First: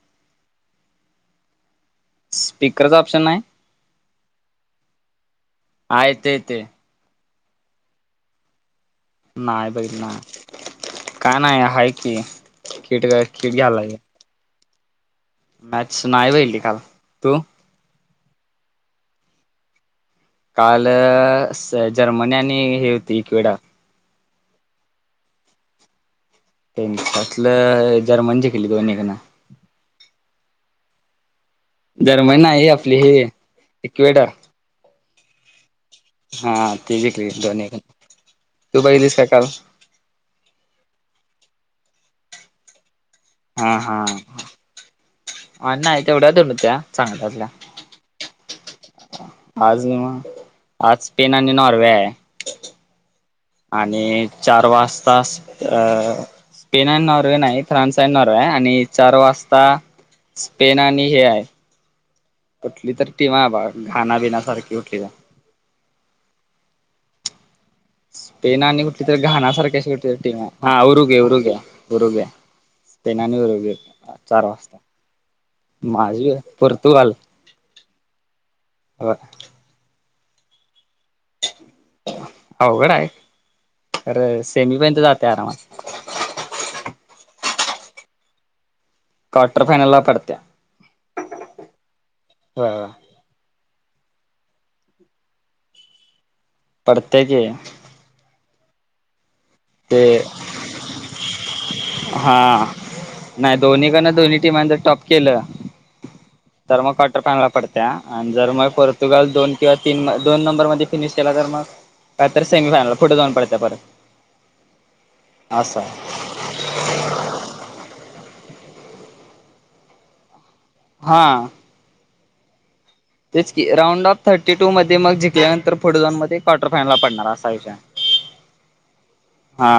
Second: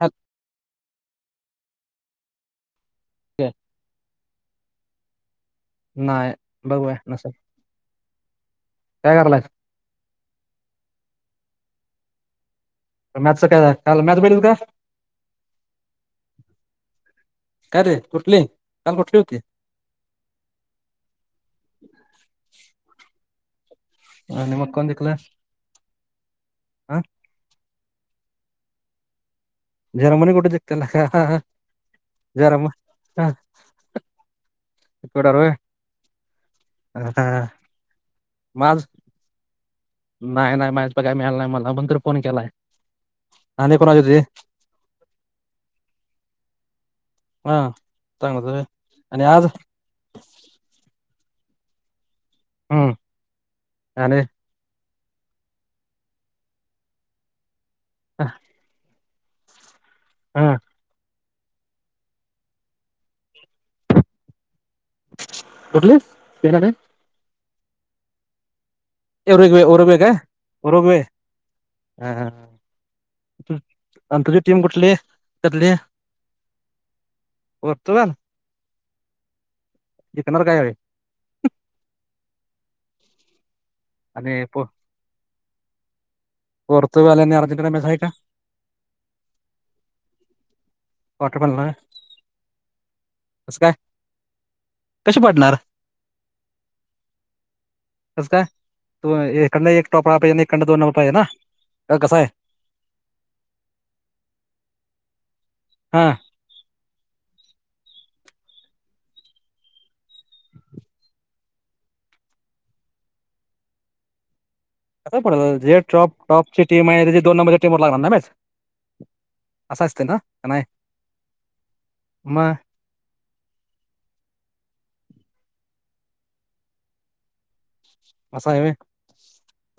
ह. स्पीकरचा ऑप्शन नाय. ओके. येते नाही येते बघूया नसाल. नाही बईल ना का नाही आहे कि किट काय मॅथचं किट घ्यायला.. काल मॅच बघितली का मॅच नाही बघितली काल तू काय रे कुठली काल कुठली होती. काल जर्मनी आणि हे होती एक वेळा अ नि मत् कोण जिकल. लं जर्मनज जिकली दोनकना. जर्मन गोठे जक्त ला का? जर्मन आहे जर्म आपली हे इक्वेटर इ कव्हेटर हा तेी जंकली दोनक माझ तू बघेलीस का काल. नाही नाही माझ्या प काय मिळालं नाही मला पण त फोन केलाय. आणि हा हा कोणाची होती [inaudible] आणि नाही तेवढ्याला तेवढं. हा चांगजय आज ना, आज स्पेन आणि नॉर्वे आहे. हम्म [inaudible] आणि चार वास तास अ स्पेन आणि नॉर्वे नाही फ्रान्स आणि नॉर्वे हाय ह. चार वाजता हा स्पेन आणि हे आहे. कुठली तर टीम आहे आबा घाणा बिनासारखी कुठली तर. कुठली? स्पेन आणि स्पेन आणि कुठली तर घाणा उरुग्वे सारखी अशी उरुग्वे कुठली काय तर टीम हाय आ उरुग्वे उरुगे, उरुगे, हा उरुगे. स्पेन आणि उरुगे आणि तुझी चार टीम वाजता. कुठली त्यातली माझी पोर्तुगाल. पोर्तुगाल ह. जिकणार काय अरे? [inaudible] अवघड हाय खर आणि पो सेमी पर्यंत जा जाते आरामात. पोर्तुगाल आणि अर्जेंटिना मॅच आहे का? क्वार्टर फायनल ला पडत्या. क्वार्टर फायनल होय? होय होय [inaudible] कसं काय? कशी पडणार? पडत्या की. कसं काय? तु इकडन एक टॉप ते अता आणि एकडन दोन नंबर पाहिजे ना? का कसा आहे? [inaudible] हा नाही दोन्हीकडन दोन्ही टीमांन जर टॉप केलं. हा [inaudible] तर मग काठा [unintelligible] पडतीया आणि जर मग पोर्तुगाल दोन किंवा तीन, दोन नंबर मधे फिनिश केला तर मग काय तर सेमीफायनलला कुठं जाऊन पडत्या बघा. कसं पडल जे ट्रॉप टॉपची टीम आहे तेचे दोन नंबरच्या टीम बरोबर लागणार ना मॅच. [inaudible] असं असत ना? हा. मग तेच की राऊंड ऑफ थर्टी टू मध्ये मग जिंल्यानंतर पुढे जाऊन मध्ये क्वार्टर फायनलला पडणार असा विषय हाय. असं आहे होय? हा.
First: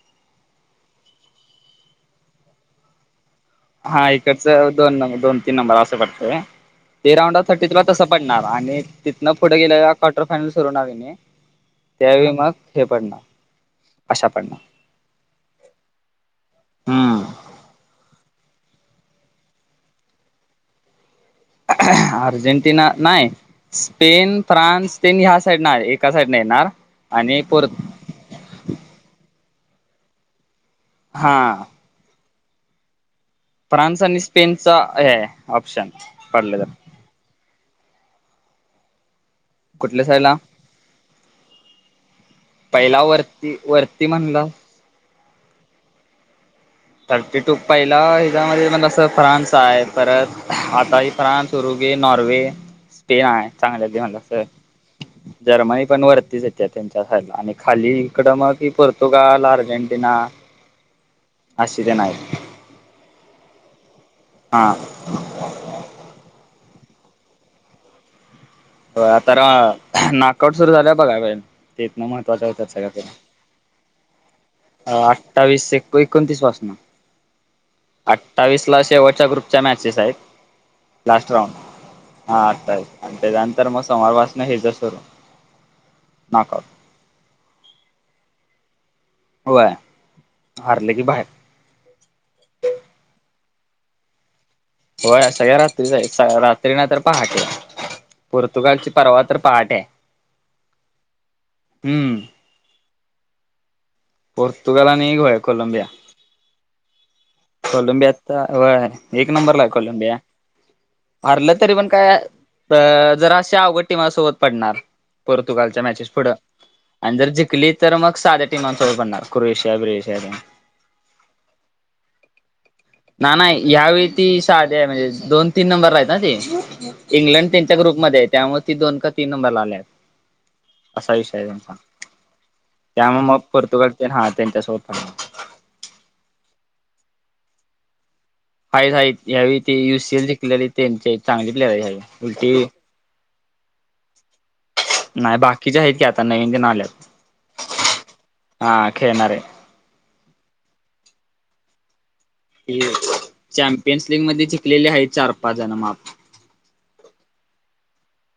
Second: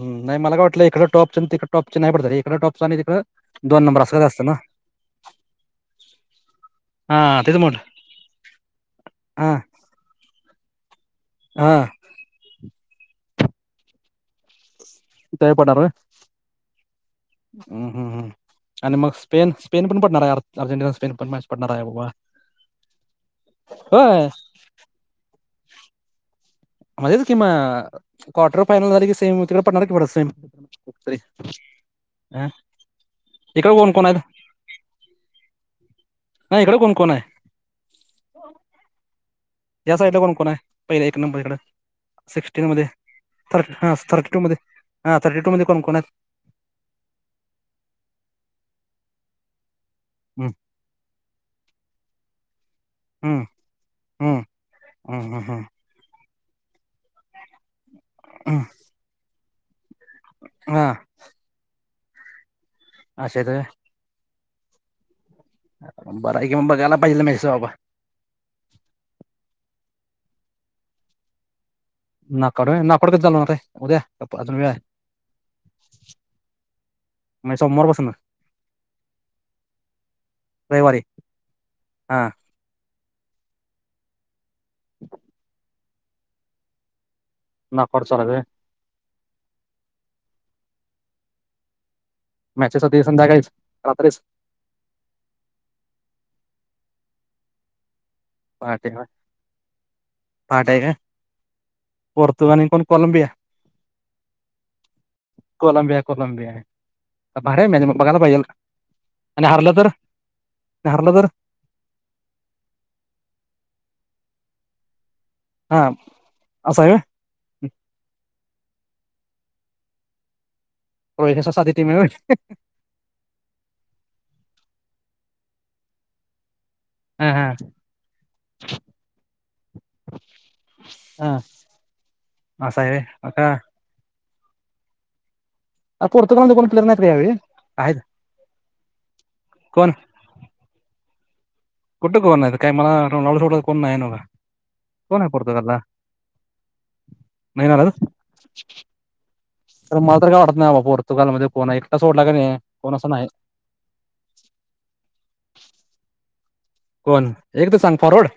ह नाही मला काय वाटलं इकड टॉपच आणि तिकड टॉपच नाही पडत हाय रे. इकंड टॉपचं तिकंड हा इकडच दोन नंबर दोन, तीन नंबर असं पडतय. ते राऊंड हा ऑफ तेच थर्टी म्हटलं तसं पडणार आणि तिथनं हा पुढे गेलेला क्वार्टर फायनल सुरू नवीन. हा त्यावेळी मग हे पडणार अशा पडणार. तया पटापट हम्म. [inaudible] हम्म, हम्म. आणि मग स्पेन, स्पेन पण पडणार अर्जेंटिना, स्पेन. पण मॅच पडणार आहे बाबा अर्जेंटिना नाही होय स्पेन, फ्रान्स तेन ह्या साईड नाही. एका साईड म्हणजेच की म क्वार्टर फायनल झाले कि सेम तिकडे पडणार कि ब सेम. खरये हा हं. फ्रान्स आणि स्पेनचा आहे ऑप्शन. नाही पडलं तर इकडे कोण-कोण आहे? या साईडला कोण-कोण आहे? पहिले एक नंबरकडं. सिक्स्टीन मध्ये पहिला वरती थर्ट हा वरती थर्टी टू म्हणला मध्ये, हा थर्टी टू मध्ये कोणकोण आहेत? थर्टी टू पहिला ह्याच्यामध्ये म्हण फ्रान्स आहे. परत हम्म आता ही फ्रान्स, ऋग्वे, नॉर्वे, स्पेन हम्म आहे. चांगल्या ते म्हणलास तर हम्म हम्म हम्म जर्मनी पण वरतीच ये त्या त्यांच्या खाली. खाली इकड मग हम्म कि पोर्तुगाल, अर्जेंटिना हा अशी [unintelligible] आहेत. अशी आहेत होय? हा. बर आहे, कि म बघायला पाहिजे म्हेसेज बाबा. आता नाकआउट सुरू झालं बघा ते इतन महत्त्वाच नाकआउट होतात होय सगळ्यात. नाकआउट कधी चालू होणार आहे उद्या का अजून वेळ आहे अ अठ्ठावीस एक एकोणतीस पासून. म्हणजे सोमवारपासून अठ्ठावीस ला शेवटच्या ग्रुपच्या मॅचेस आहेत. रविवारी लास्ट राउंड हा आता. आणि त्याच्यानंतर मग सोमावार पासन हेच सुरू नाका ना खर्च लाग होय हारले बाहेर. मॅचेसाठी संध्याकाळीच रात्रीच होय सगळ्या रात्रीच रात्री ना तर पहाटे. पहाटे पोर्तुगालची होय. पर्वातर पहाटे आहे पहाटे आहे काय हम्म. पोर्तुगाल आणि कोण कोलंबिया. पोर्तुगाल आणि गय कोलंबिया. भारी आहे मॅच मग कोलंबिया बघायला पाहिजेल एक आणि नंबरला हारलं तर कोलंबिया. हारलं तरी पण काय जरा त्यावर टीमा सोबत पडणार, पोर्तुगालच्या हा मॅचेस पुढे असं आहे जरा जिंकली तर मग साड सो पण कुरविशिया प्रिशया व्हय साधी टीम आहे व्हय ना नाही या्यावेळी ती साध्या आहे म्हणजे दोन तीन नंबर रा आहेत ना ते. हा हा इंग्लंड तीनच्या ग्रुपमध्येध्ये त्यामुळे ती दोन का तीन नंबर ला आल्या आहेत. असा विषय आहे त्यांचा. हा सा आहे रे त्यामुळे मग अका पोर्तुगाल हा त्यांच्यासोबत पण हाय. पोर्तुगालध्ये कोण प्लेअर नाही का यावेळी, का आहेत? हाईट हाईट यावेळी ते कोण युसीएल शिकलेले त्यांचे चांगले कुठं कोण आहेत मला आणि रोन्याला सोडलं तर कोण नाही नव्हं का. नाही बाकीचे आहेत की आता नवीन ते नाल्यात. नाही आहे तर मला तर काय वाटत ना पोर्तुगाल मध्ये कोणा एकटच चॅम्पियन्स लीग मध्ये जिंकलेली आहे चार पाच जण माप. कोण? एक तर सांग फॉरवड.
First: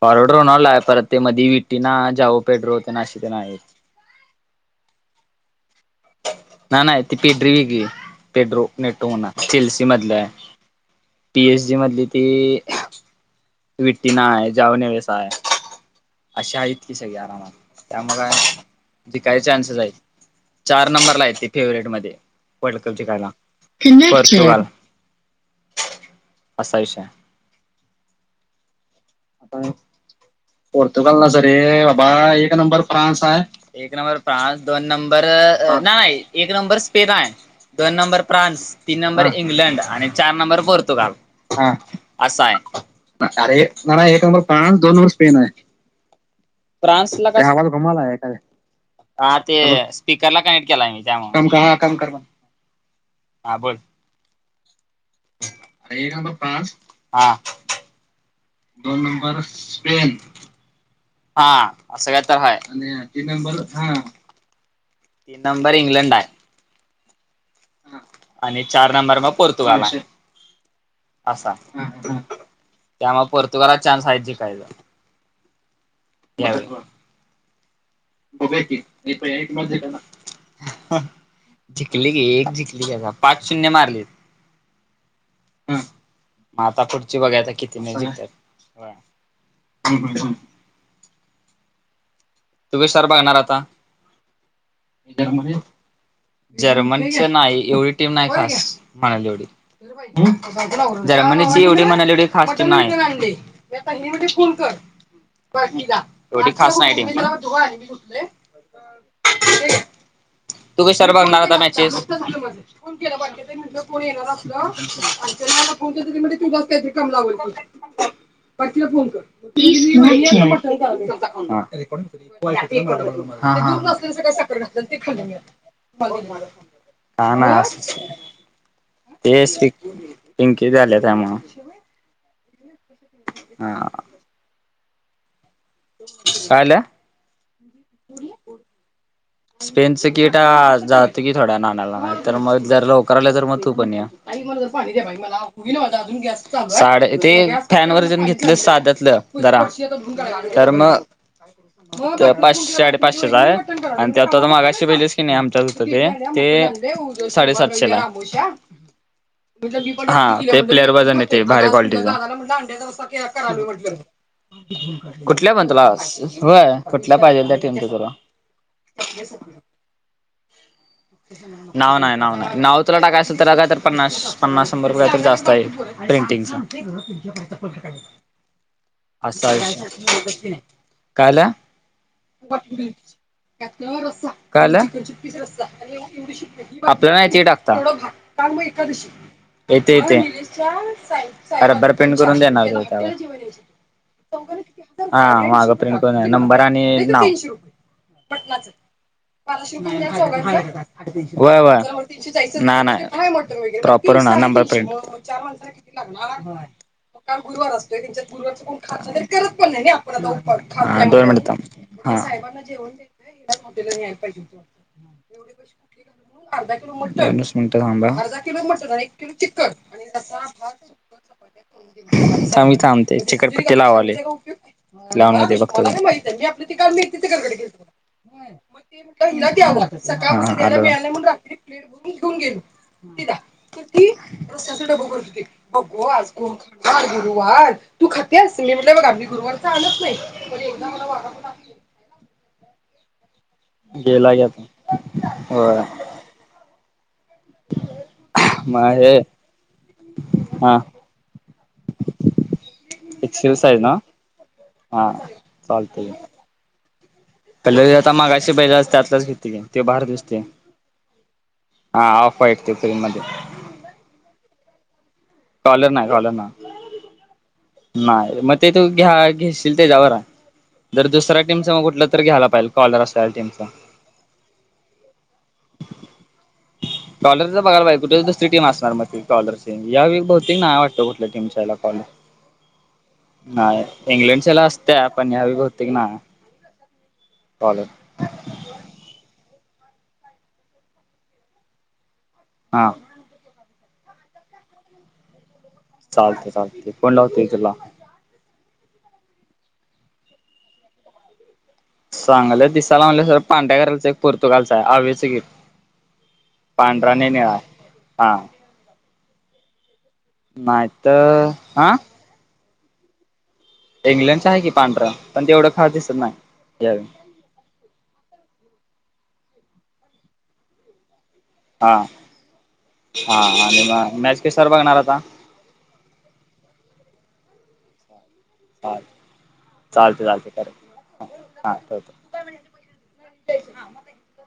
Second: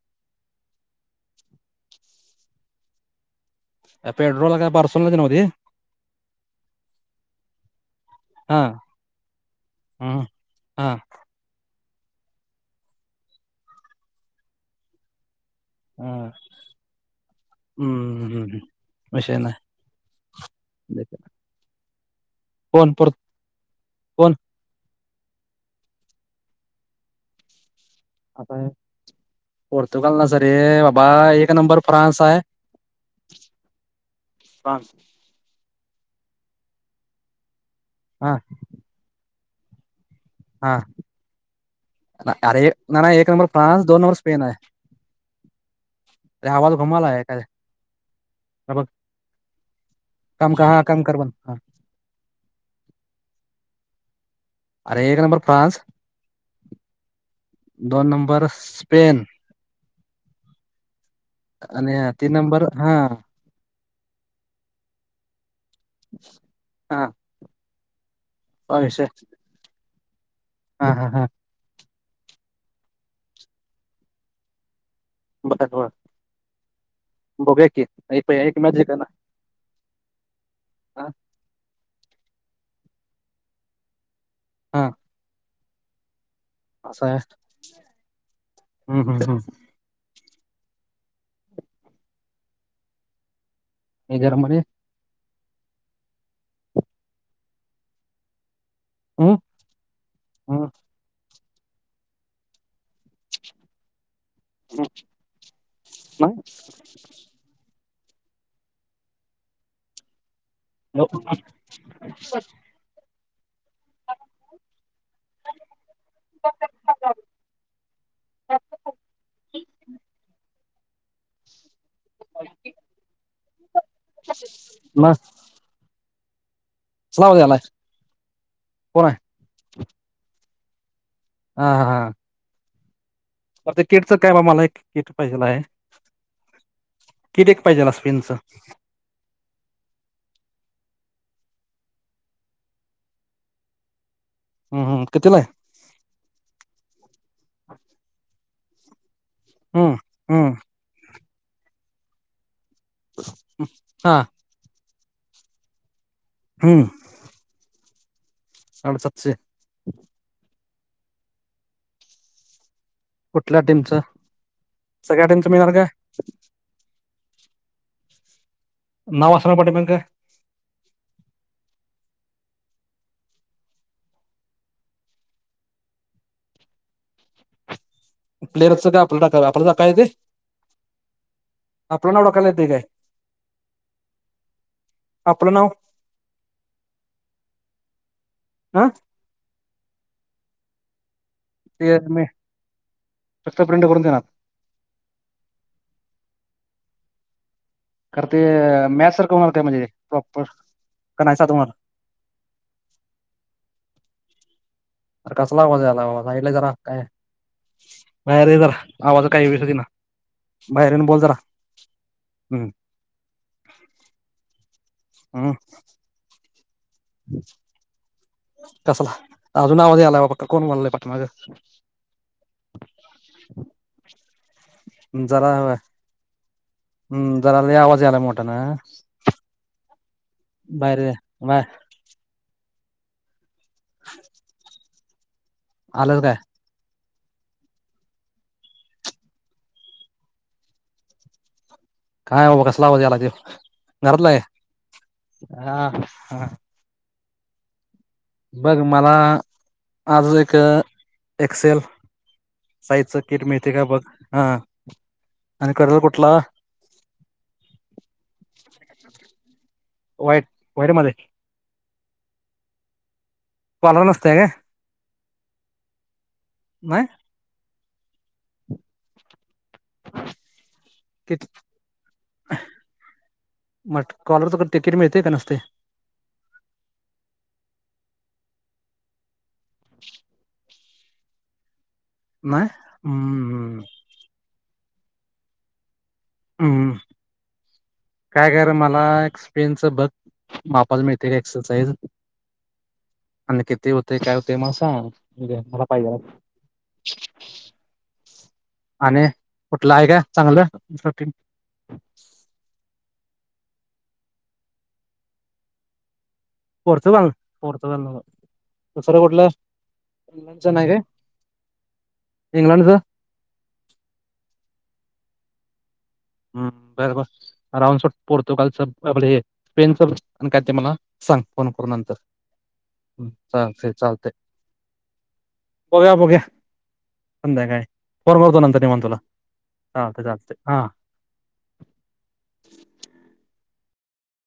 फॉरड, रोनला आहे, परत ते मधी विटीना, जाव पेड्रो ते अशी तीन आहेत. पेट्रोल काय पारस नव्हते. ना नाही ती पेडरी वगी हा पेड्रो नेटो म्हणा सेल्सी मधलं हम्म, आहे. हा पी. एच. डी. मधली ती विठ्टी ना आहे जावनेवेस आहे. हा अशा आहेतत की सगळे आरामात त्यामुळे हम्म, हम्म. काय विषय जिकायचे चान्सेस आहेत. चार नाही नंबर ला ये फेवरेट मध्ये वर्ल्ड कोण कप पोर्त जिंकायला, कोण कनेक्टेड. असा विषय. आता आता. पोर्तुगाल ना सर रे बाबा पोर्तुगाल ना स एक रे नंबर बाबा फ्रान्स आहे एक नंबर फ्रान्स आहे. एक नंबर फ्रान्स, दोन नंबर नाही एक नंबर स्पेनन, दोन नंबर हा फ्रान्स, तीन नंबर इंग्लंड आणि चार नंबर हा पोर्तुगाल. हा असा अरे एक ना ना आहे एक नंबर अरे फ्रान्स दोन ना एक नंबर स्पेन आहे फस,, दोन नंबर स्पेन आहे. अरे आवाज घुमाला आहे फ्रान्सला काय का. आवाज घुमाला एका अरे बघ हा ते स्पीकरला काम का कनेक्ट हा केला काम मी कर पण हा त्यामुळे हा बोल. अरे एक नंबर फ्रान्स एक नबर फ्रानस ह दोन नंबर दोन स्पेन नंबर स्पेन, हा आणि असं काय तीन तर ह नंबर हा तीन नंबर, तीन नंबर इंग्लंड आहे. हा आणि हा चार विषय नंबर मा पोर्तुगाल, हा हा हा असा- त्यामुळे पोर्तुगाला चान्स आहे जिकायचं, बघूया की एक एक बघूया मॅच की, जिंका ना मी पण एक मोजक ए ना, हा जंकली की एक जिंकली गं, पाच शून्य मारली, हा, हम्म, मग आता असं पुढची आहे बघायचं कितीने जिंकेल? हम्म हम्म हम्म हम्म.. तुम्ही सर बघणार आता? हे घर मधे जर्मनी? जर्मनच नाही, एवढी टीम नाही खास- म्हणाल हम्म एवढी, हम्म जर्मनी एवढी म्हणाली एवढी फास्ट नाही- हम्म एवढी खास नाही, कुठले? तू कश्यावर बघणार आता मॅचेस? म्हज कोण येणार असल आणि त्या मध्ये कोण तुझच काही तरी कम लाव- फोन कर [unintelligible] [unintelligible] [unintelligible] हा लाव ना, याला कोण आहे त्यामुळं हा हा हा, तर ते किटच काय बा? मला एक किट पाहिजेल आहे. कायला? किट एक पाहिजेल अ स्पेनचं. स्पेनच किटा जात की थोड्या वेड्यान आणायला तर मग जर लवकर आल्या तर मग तू पण या हम्म हम्म कितीला आहे ते फॅन वर्जेन- साधतलं जरा हम्म हम्म तर मग पाचशे, साडे पाचशेला आहे हा पागाशे पहिले आमच्यात जवळ होत ते, हम्म ते साडेसातशे ला हा, साडेसातशे ते प्लेअर वजन येते भारी क्वालिटीच कुठल्या टीमचं [unintelligible] सगळ्या टीमचं कुठल्या मिळणार काय पाहिजे त्या टीमच तुला? नाव असणार पाठीमागं काय नाव नाय- नाव नाय, नाव तुला टाकाय असेल तर, का तर पन्नास, पन्नास शंभर रुपया तर जास्त आहे प्रिंटिंगच. प्लेयरचं काय आपलं अस टाकायला आपलं टाकाय येतंय आहे. कायला?. आपलं नाव टाकायला येतंय काय कायला? आपलं नाव आपल्या नाही ते टाकता- हा येत येते. रबरी ते प्रिंट मी करून देणार त्यावर. फक्त प्रिंट करून देणार हा मागा प्रिंट कर नंबर आणि नाव. करते मॅ का नाही साधं वय होणार वय, नाय नाय, प्रॉपर नंबर प्रिंट. अरे कसला आवाज यायला बाबा साईडला जरा काय कारण गुरुवार असतोय त्यांच्यात बाहेर ये गुरुवारच कोण जरा खात आणि आवाज काय करत व्यवस्थित पण येईना नाही बाहेर येऊन आपण--, बोल दोन जरा मिनिटे थांब साहेबांना हम्म जेवण देत मोला पाहिजेव हम्म अर्ध दोनच मिनिट थांबा. कसला अजून आवाज यायलाय बाबा कोण बोलायलंय पाठीमागं मी थांबते चिकटपट्टी लावाले. जरा बघते हम्म जरा लय आवाज यायलाय मी. मोठ्यानं [unintelligible] हा बाहेर ये आलो. बाहेर ती रस्त्या डब कर बघू आलंच आज काय कोण [unintelligible] गुरुवार तू खातेस मी म्हटलं बघा मी गुरुवारचा आणत नाही पण एवढ मला [unintelligible] नाही बाबा कसला आवाज यायला तो घरातला गेला आहे की आता होय काय. [inaudible] बघ मग मला हे आज एक हा एक्सेल साईजचं किट एक्सेल मिळते साईज का ना बघ हा हा आणि कलर चालतंय कुठला? कलर आत्ता मागशी बघितला त्यातलं च घेतो की. ते बाहेर दिसतंय व्हाईट व्हाईट मध्ये. हा ऑफ व्हाईट ती क्रीम मध्ये. कॉलर नसतय काय कॉलर नाही कॉलर नाही. नाही मग ते तू घ्या घेशील त्याच्यावर आहे. जर दुसऱ्या किट टीमच मग कुठलं तर घ्यायला पाहिजल कॉलर असलेल्या टीमचा. म तिकीट मिळते का नंसटय कॉलरचा बघायला पाहिजे कुठेच दिस टीम असणार मग ती कॉलर टीम या वेळी बहुतेक नाय वाटतं कुठ टीमच्या ह्याला कॉलर नाही हम्म नाही इंग्लंडच्याला असत्या पण ह्यावेळी बहुतेक नाही. हम्म कॉलर काय काय कर मला एक एक्स्प्रिंग च बघ मापाला मिळते का एक्सल साइज. हा किती होतेय काय होते मग सांग. मला पाहिजे चालतय चालतय फोन लावतो की तुला. आणि कुठलं आहे काय चांगलं चांगलं दिसायला म्हटलं तर पांढऱ्या कलरच एक पोर्तुगालचा आहे. [unintelligible] पांढरा आणि पोर्तुगाल निळा पोर्तुगाल नको. हा. दुसरं कुठलं? नाय नाही काय तर हा इंग्लंडचं. इंग्लंडच आहे की पांढरा पण तेवढं खास दिसत हम्म नाही यावेळी बर बर राहूदे सोड पोर्तुगालच आपलं हे स्पेनच काय ते मला सांग फोन करून हा नंतर. हा आणि चालते मग चालते, मॅच कशावर बघणार आता बघूया बघुया. संध्याकाळी फोन करतो नंतर निवांत चालते तुला हां चालतंय चालतंय हा. हा ठेवतो.